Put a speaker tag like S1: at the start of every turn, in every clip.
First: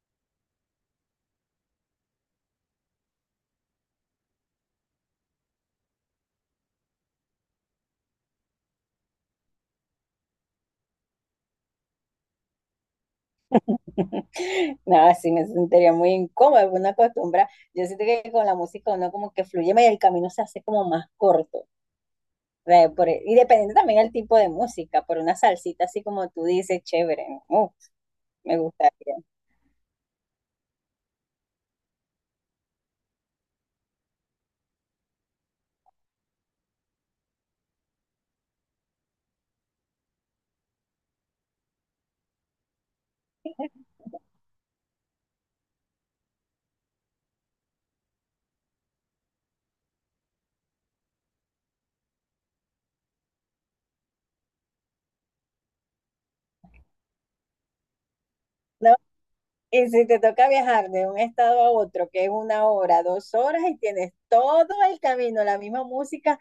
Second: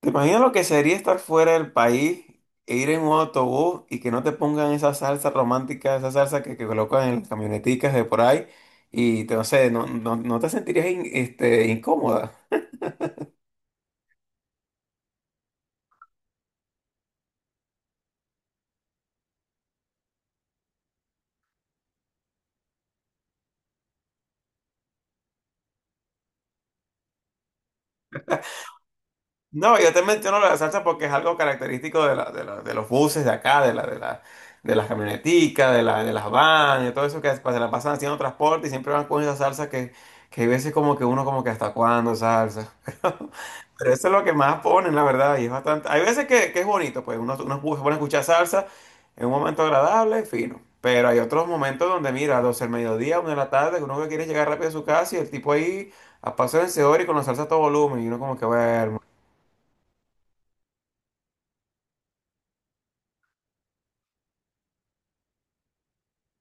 S1: ¿Te imaginas lo que sería estar fuera del país e ir en un autobús y que no te pongan esa salsa romántica, esa salsa que colocan en las camioneticas de por ahí? Y no sé, no te sentirías incómoda.
S2: Nada, sí me sentiría muy incómoda, una acostumbra. Yo siento que con la música uno como que fluye más y el camino se hace como más corto. O sea, y dependiendo también del tipo de música, por una salsita así como tú dices, chévere, ¿no? Me gustaría,
S1: No, yo te menciono la salsa porque es algo característico de los buses de acá, de las camioneticas, de las vans, de todo eso que se la pasan haciendo transporte y siempre van con esa salsa que hay veces como que uno como que hasta cuándo salsa. Pero eso es lo que más ponen, la verdad, y es bastante. Hay veces que es bonito, pues se pone a escuchar salsa en un momento agradable, fino. Pero hay otros momentos donde, mira, 12 del mediodía, 1 de la tarde, que uno que quiere llegar rápido a su casa y el tipo ahí a paso vencedor y con la salsa a todo volumen. Y uno como que,
S2: ¿no?
S1: bueno.
S2: Y si te toca viajar de un estado a otro, que es 1 hora, 2 horas, y tienes todo el camino, la misma música,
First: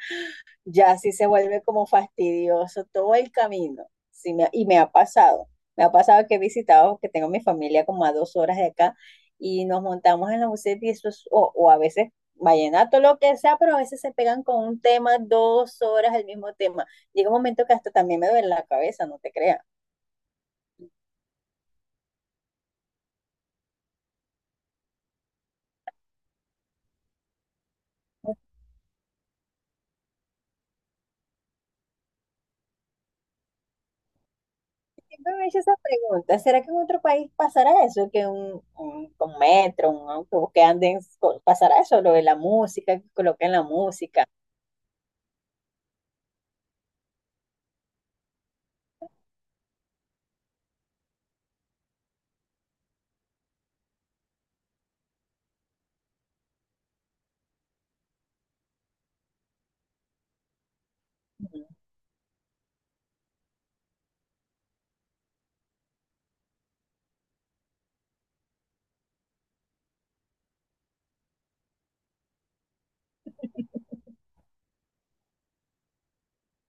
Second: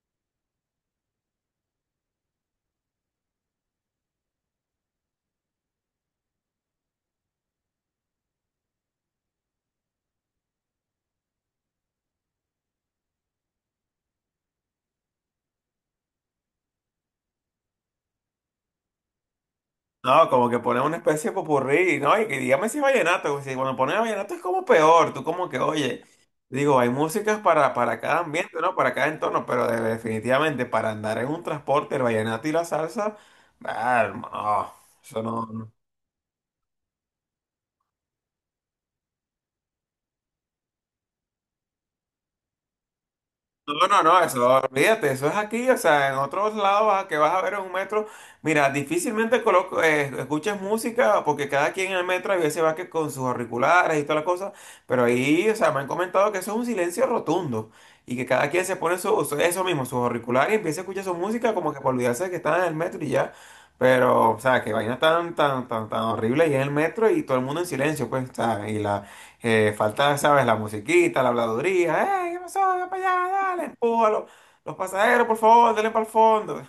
S2: ya sí se vuelve como fastidioso todo el camino. Sí, y me ha pasado que he visitado, que tengo mi familia como a 2 horas de acá y nos montamos en la buseta y eso es, o a veces vallenato, lo que sea, pero a veces se pegan con un tema 2 horas el mismo tema. Llega un momento que hasta también me duele la cabeza, no te creas.
S1: No, como que ponen una especie de popurrí, ¿no? Y que dígame si es vallenato, porque si cuando ponen vallenato es como peor, tú como que, oye, digo, hay músicas para cada ambiente, ¿no? Para cada entorno, pero definitivamente para andar en un transporte, el vallenato y la salsa, ah, hermano, oh, eso
S2: Siempre
S1: no.
S2: me he hecho
S1: No.
S2: esa pregunta, ¿será que en otro país pasará eso? Que un metro, un autobús que anden, pasará eso, lo de la música, que coloquen la
S1: No, no, no,
S2: música.
S1: eso, olvídate, eso es aquí, o sea, en otros lados a que vas a ver en un metro, mira, difícilmente coloco, escuchas música porque cada quien en el metro a veces va que con sus auriculares y toda la cosa, pero ahí, o sea, me han comentado que eso es un silencio rotundo y que cada quien se pone eso mismo, sus auriculares y empieza a escuchar su música como que para olvidarse de que están en el metro y ya, pero, o sea, que vaina tan horrible y en el metro y todo el mundo en silencio, pues, o sea, y la falta, ¿sabes? La musiquita, la habladuría. ¡Eh, qué pasó! ¡Ven para allá! ¡Dale! ¡Empújalo! Los pasajeros, por favor, denle para el fondo.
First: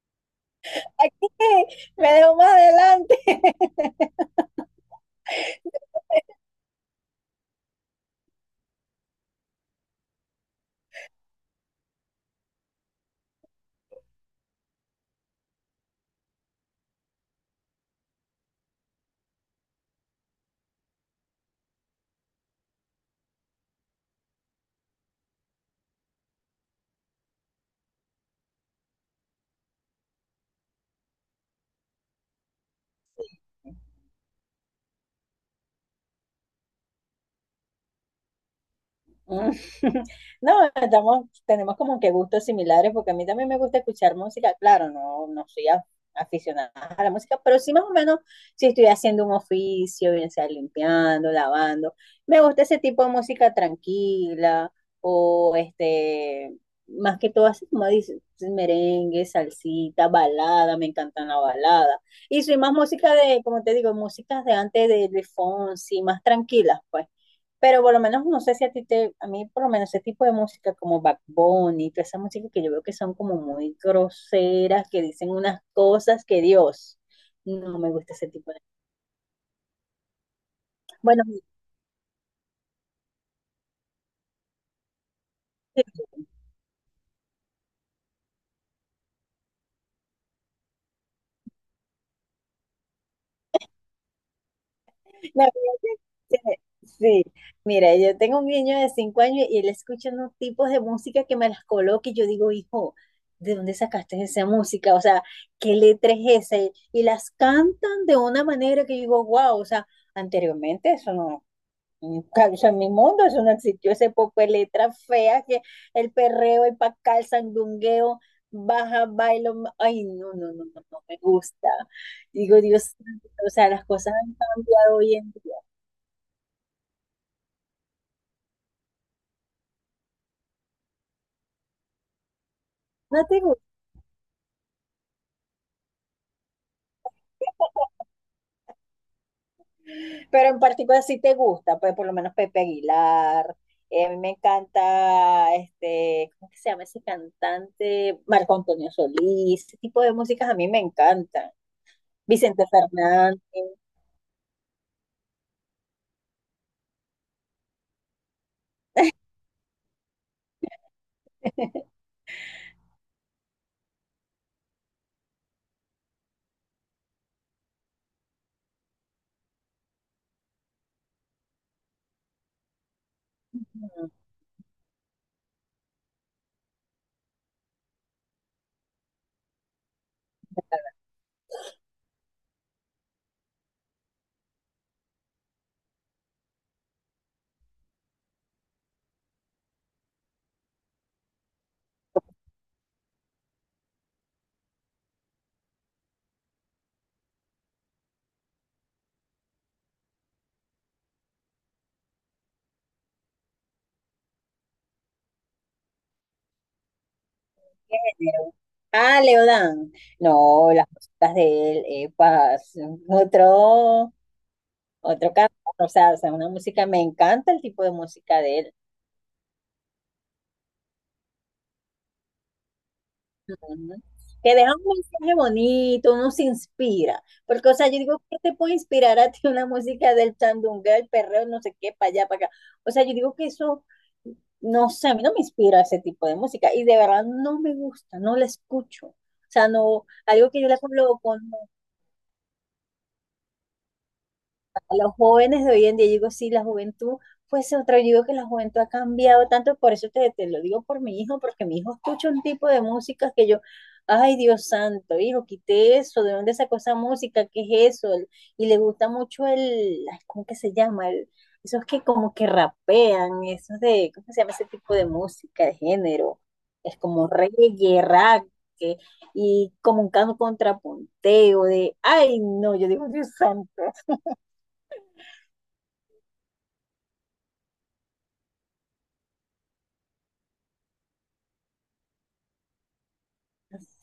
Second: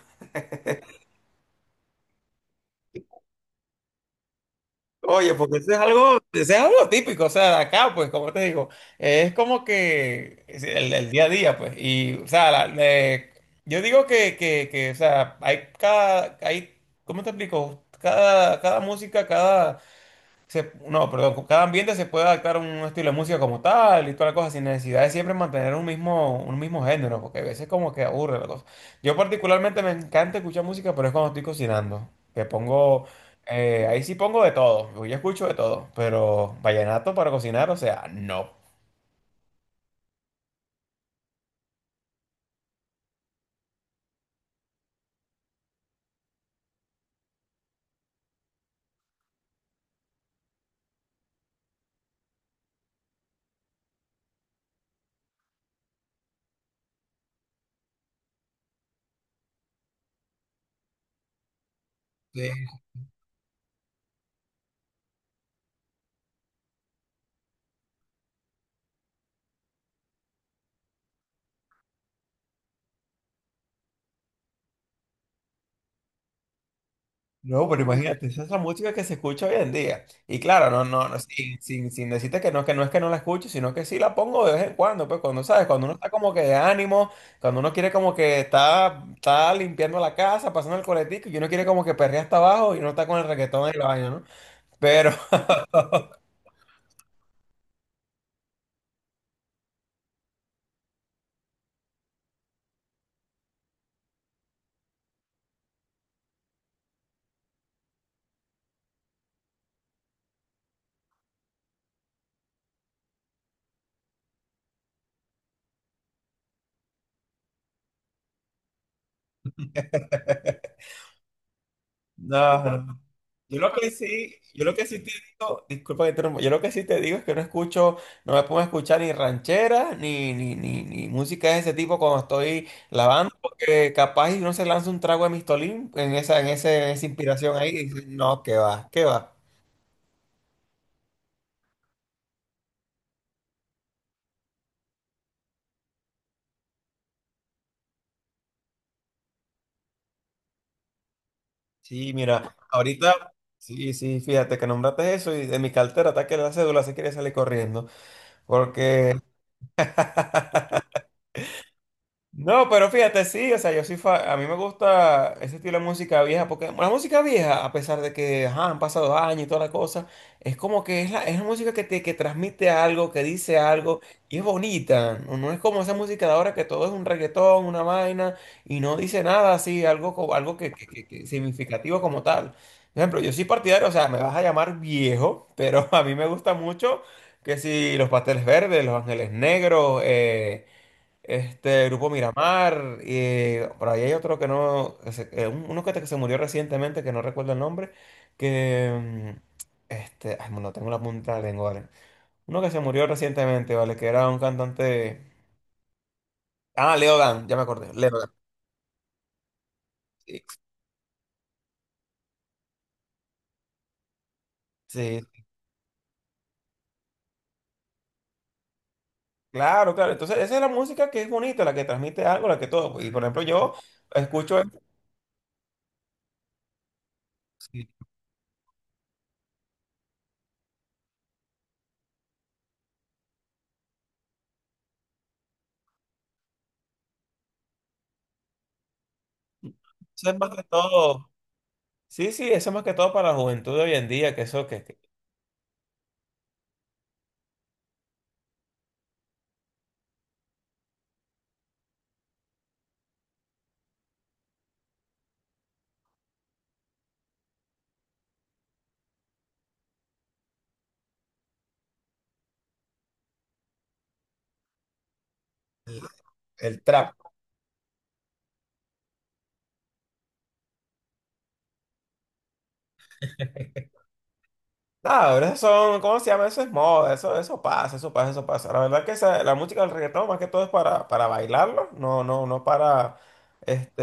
S2: Me dejo más adelante.
S1: Oye, porque eso es algo típico, o sea, de acá, pues, como te digo, es como que es el día a día, pues, y, o sea, yo digo o sea, hay, ¿cómo te explico? Cada música, cada se- no, perdón, con cada ambiente se puede adaptar a un estilo de música como tal y toda la cosa, sin necesidad de siempre mantener un mismo género, porque a veces como que aburre la cosa. Yo particularmente me encanta escuchar música, pero es cuando estoy cocinando, que pongo, ahí sí pongo de todo, yo escucho de todo, pero vallenato para cocinar, o sea, no.
S2: No, estamos, tenemos como que gustos similares porque a mí también me gusta escuchar música. Claro, no, no soy aficionada a la música, pero sí más o menos si estoy haciendo un oficio, bien sea limpiando, lavando, me gusta ese tipo de música tranquila o este, más que todo así como dices, merengue, salsita, balada, me encantan la balada. Y soy más música de, como te digo, músicas de antes de Fonsi, más tranquilas, pues. Pero por lo menos no sé si a ti te, a mí por lo menos ese tipo de música como Backbone y toda esa música que yo veo que son como muy groseras, que dicen unas cosas que Dios,
S1: No,
S2: no
S1: pero
S2: me gusta
S1: imagínate,
S2: ese
S1: esa es
S2: tipo
S1: la
S2: de...
S1: música que se escucha hoy en día. Y claro, no,
S2: Bueno,
S1: sin decirte que no es que no la escucho, sino que sí la pongo de vez en cuando, pues cuando sabes, cuando uno está como que de ánimo, cuando uno quiere como que está limpiando la casa, pasando el coletico, y uno quiere como que perrea hasta abajo y uno está con el reggaetón en el baño, ¿no? Pero,
S2: la verdad es sí, mira, yo tengo un niño de 5 años y él escucha unos tipos de música que me las coloca y yo digo, hijo, ¿de dónde sacaste esa música? O sea, ¿qué letra es esa? Y las cantan de una manera que yo digo, wow, o sea, anteriormente eso no, claro, en mi mundo eso no existió, ese poco de letras feas, que el perreo, el pacal, el sandungueo, baja, bailo, ay, no, no, no, no, no me gusta. Digo,
S1: no,
S2: Dios,
S1: no.
S2: santo, o
S1: Yo
S2: sea,
S1: lo
S2: las
S1: que
S2: cosas han
S1: sí,
S2: cambiado hoy en día.
S1: disculpa que te interrumpa, yo lo que sí te digo es que no escucho, no me pongo a escuchar ni rancheras, ni música de ese tipo cuando estoy
S2: No
S1: lavando,
S2: te gusta,
S1: porque capaz y uno se lanza un trago de Mistolín en esa, en esa inspiración ahí, y dice, no, qué va, qué va.
S2: pero en particular sí te gusta, pues por lo menos Pepe Aguilar. A mí me encanta, este, ¿cómo que se llama ese cantante? Marco Antonio Solís, ese tipo de músicas a mí me encantan.
S1: Sí, mira,
S2: Vicente
S1: ahorita,
S2: Fernández.
S1: sí, sí, fíjate que nombraste eso y de mi cartera está que la cédula se quiere salir corriendo, porque… No, pero fíjate, sí, o sea, yo sí, a mí me gusta ese estilo de música vieja, porque la música vieja, a pesar de que ajá, han pasado años y toda la cosa, es como que es la música que transmite algo, que dice algo, y es bonita, no, no es como esa música de ahora que todo es un reggaetón, una vaina, y no dice nada así, algo, algo que, que significativo como tal. Por ejemplo, yo soy partidario, o sea, me vas a llamar viejo, pero a mí me gusta mucho que si los pasteles verdes, los ángeles negros, este Grupo Miramar, y por ahí hay otro que no, uno que se murió recientemente, que no recuerdo el nombre, que, mm, ay, no tengo la punta de la lengua, ¿vale? Uno que se murió recientemente, ¿vale? Que era un cantante, ah, Leo Dan, ya me acordé,
S2: ¿Qué
S1: Leo Dan,
S2: género? Ah, Leodán.
S1: sí,
S2: No, las músicas de él, epa, son otro,
S1: sí,
S2: otro canto. O sea, una música, me encanta el tipo de música de él.
S1: claro, claro, entonces esa es la música que es bonita, la que transmite algo, la que todo, pues, y por ejemplo yo
S2: Ujú. Que
S1: escucho, eso
S2: deja un mensaje bonito, uno se inspira. Porque, o
S1: sí,
S2: sea, yo digo, ¿qué te puede inspirar a ti una música del chandunga, el perreo, no sé qué, para allá, para acá? O sea, yo digo que eso, no sé, a mí no me inspira ese tipo de música. Y de verdad no me gusta, no la escucho. O sea, no,
S1: eso es más
S2: algo que
S1: que
S2: yo la
S1: todo,
S2: coloco,
S1: sí, sí, eso es más que todo para la juventud de hoy en día, que eso,
S2: a
S1: que
S2: los jóvenes de hoy en día, yo digo, sí, la juventud, pues otra, yo digo que la juventud ha cambiado tanto, por eso te lo digo por mi hijo, porque mi hijo escucha un tipo de música que yo, ay Dios santo, hijo, quité eso, ¿de dónde sacó esa música? ¿Qué es eso? Y le gusta mucho el, ay, ¿cómo que se llama? Esos que como que rapean, esos de, ¿cómo se llama ese tipo de música, de género?
S1: el
S2: Es
S1: trap.
S2: como reggae, rap, que- y como un canto contrapunteo de, ay no, yo digo Dios santo.
S1: Ah, pero son, ¿cómo se llama? Eso es moda, eso pasa, eso pasa. La verdad que la música del reggaetón más que todo es para bailarlo, no para,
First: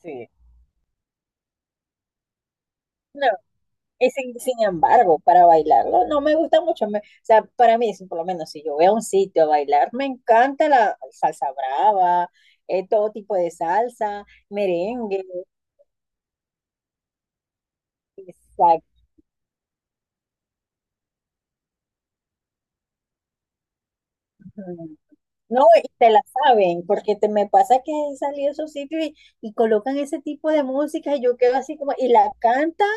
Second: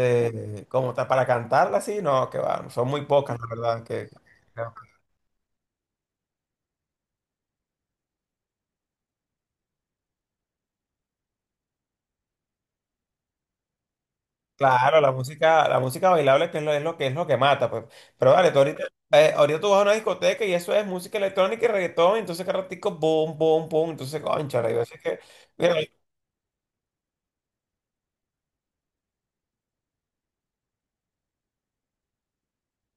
S2: Sí.
S1: como tal, para cantarla así, no, que va, son muy
S2: No,
S1: pocas, la verdad,
S2: y sin embargo, para bailarlo no me gusta mucho. O sea, para mí, si por lo menos si yo voy a un sitio a bailar, me encanta la salsa brava, todo tipo de salsa,
S1: claro,
S2: merengue,
S1: la música bailable que es lo que mata, pues. Pero vale, tú ahorita,
S2: exacto.
S1: ahorita tú vas a una discoteca y eso es música electrónica y reggaetón, entonces cada ratico, boom, boom, boom, entonces, concha, yo sé que,
S2: No,
S1: mira…
S2: y te la saben, porque te me pasa que he salido a esos sitios y colocan ese tipo de música y yo quedo así como, y la cantan.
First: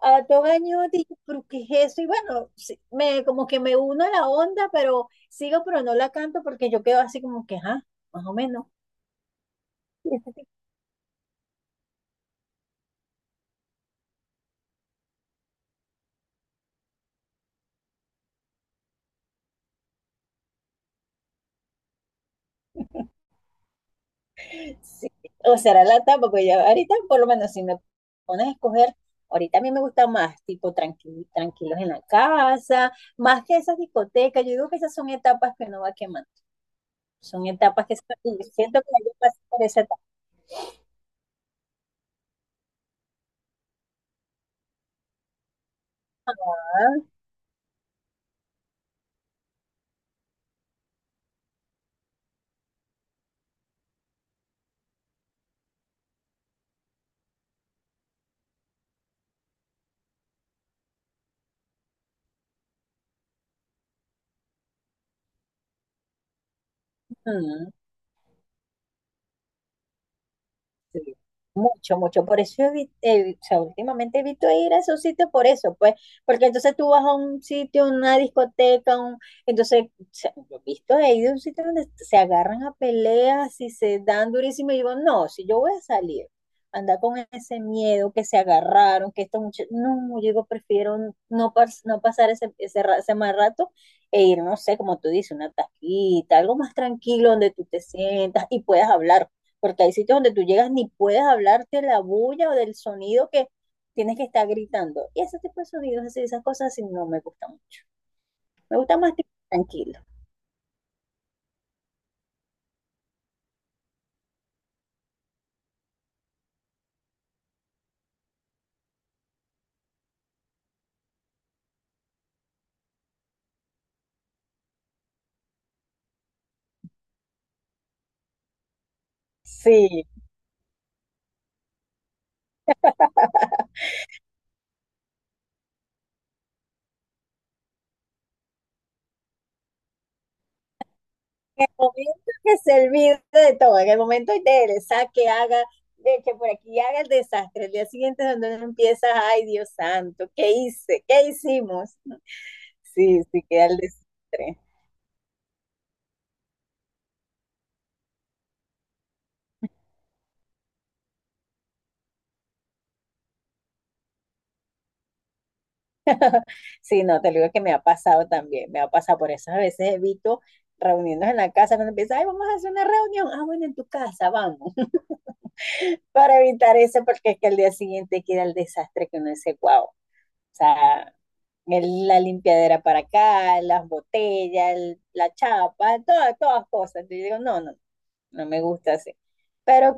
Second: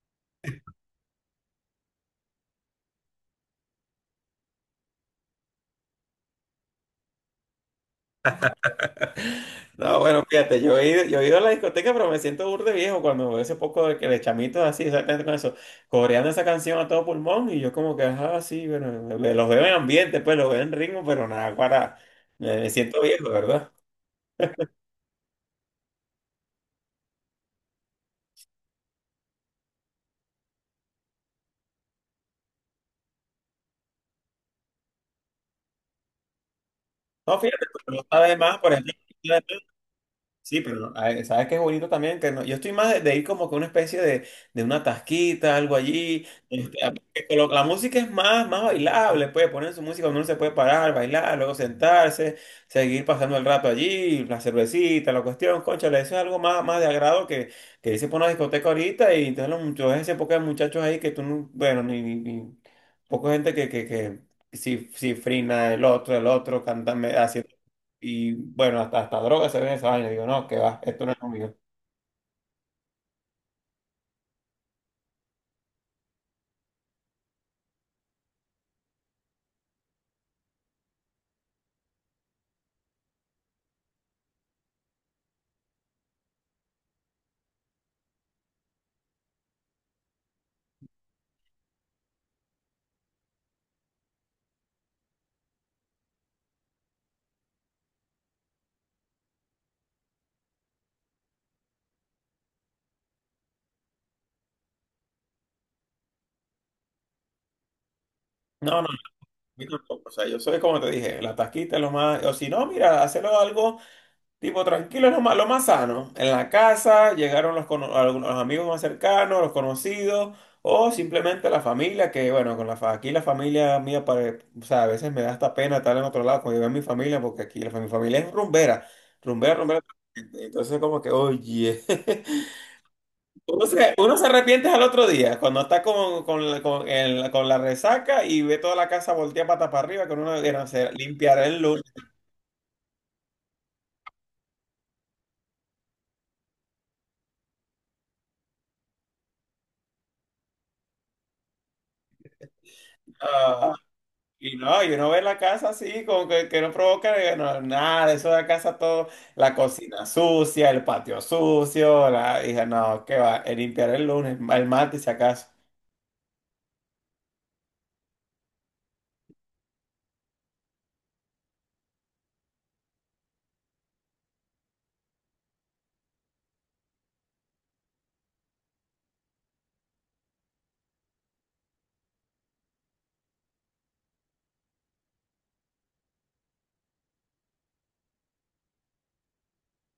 S2: A 2 años es eso y bueno, sí, me, como que me uno a la onda, pero sigo, pero no la canto porque yo quedo así como que, ajá, más o menos.
S1: No, bueno, fíjate, yo he ido a la discoteca, pero me siento burde viejo cuando veo ese poco de, que de chamitos así, exactamente con eso, coreando esa canción a todo pulmón, y yo como que, ajá, sí, bueno, los veo en ambiente, pues los veo en ritmo, pero nada, para, me siento viejo, ¿verdad?
S2: Sí. O será la etapa, porque ya ahorita por lo menos si me pones a escoger, ahorita a mí me gusta más, tipo tranquilos en la casa, más que esas discotecas. Yo digo que esas son etapas que no va quemando,
S1: No,
S2: son
S1: fíjate,
S2: etapas que
S1: pero no sabes
S2: y
S1: más, por
S2: siento que
S1: ejemplo…
S2: yo pasé por esa etapa.
S1: Sí, pero ay, sabes qué es bonito también que no- yo estoy más de ir como que una especie de una tasquita, algo allí. La música es más, más bailable, puede poner su música, uno se puede parar, bailar, luego sentarse, seguir pasando el rato allí, la cervecita, la cuestión, cónchale, eso es algo más, más de agrado que irse por una discoteca ahorita y entonces los muchachos, ese poco de muchachos ahí que tú, poca gente que si, si frina el otro, cantando, y bueno, hasta droga se ve esa vaina. Digo, no, que va,
S2: Sí,
S1: esto no es lo mío.
S2: mucho, mucho. Por eso o sea, últimamente evito ir a esos sitios por eso, pues, porque entonces tú vas a un sitio, una discoteca, un, entonces, o sea, yo he visto he ido a un sitio donde se agarran a peleas y se dan durísimo y digo, no, si yo voy a salir, anda con ese miedo que se agarraron, que esto mucho, no, yo digo, prefiero no, no pasar ese mal rato e ir, no sé, como tú dices, una taquita, algo más tranquilo donde tú te sientas y puedas hablar porque hay sitios donde tú llegas ni puedes hablarte la bulla o del sonido que tienes que estar gritando. Y ese tipo de sonidos, así, esas cosas así, no me gustan mucho. Me
S1: No, no,
S2: gusta más tipo
S1: yo
S2: tranquilo.
S1: tampoco. O sea, yo soy como te dije, la tasquita es lo más. O si no, mira, hacerlo algo tipo tranquilo, es lo más sano. En la casa llegaron algunos los amigos más cercanos, los conocidos, o simplemente la familia, que bueno, con aquí la familia mía, o sea, a veces me da hasta pena estar en otro lado cuando yo veo a mi familia, porque aquí mi familia es rumbera, rumbera, rumbera.
S2: Sí,
S1: Entonces, como que, oye. Uno se arrepiente al otro día, cuando está con la resaca y ve toda la casa volteada pata para arriba, que uno quiere hacer, limpiar el
S2: en el
S1: lunes.
S2: momento que se olvide de todo, en el momento de él, saque, haga, de que por aquí haga el desastre, el día siguiente es donde empiezas, ay Dios santo, ¿qué hice? ¿Qué hicimos? Sí, sí, queda
S1: Ah,
S2: el
S1: y
S2: desastre.
S1: no, y uno ve la casa así, como que no provoca no, nada, de eso de la casa todo, la cocina sucia, el patio sucio, la, dije, no, qué va, limpiar el lunes, el martes si acaso.
S2: Sí, no, te lo digo que me ha pasado también, me ha pasado por eso. A veces evito reunirnos en la casa cuando empieza, ay, vamos a hacer una reunión, ah, bueno, en tu casa, vamos, para evitar eso, porque es que al día siguiente queda el desastre que uno dice, wow, o sea, la limpiadera para acá, las botellas, la chapa, todas cosas. Yo digo, no, no, no me gusta así. Pero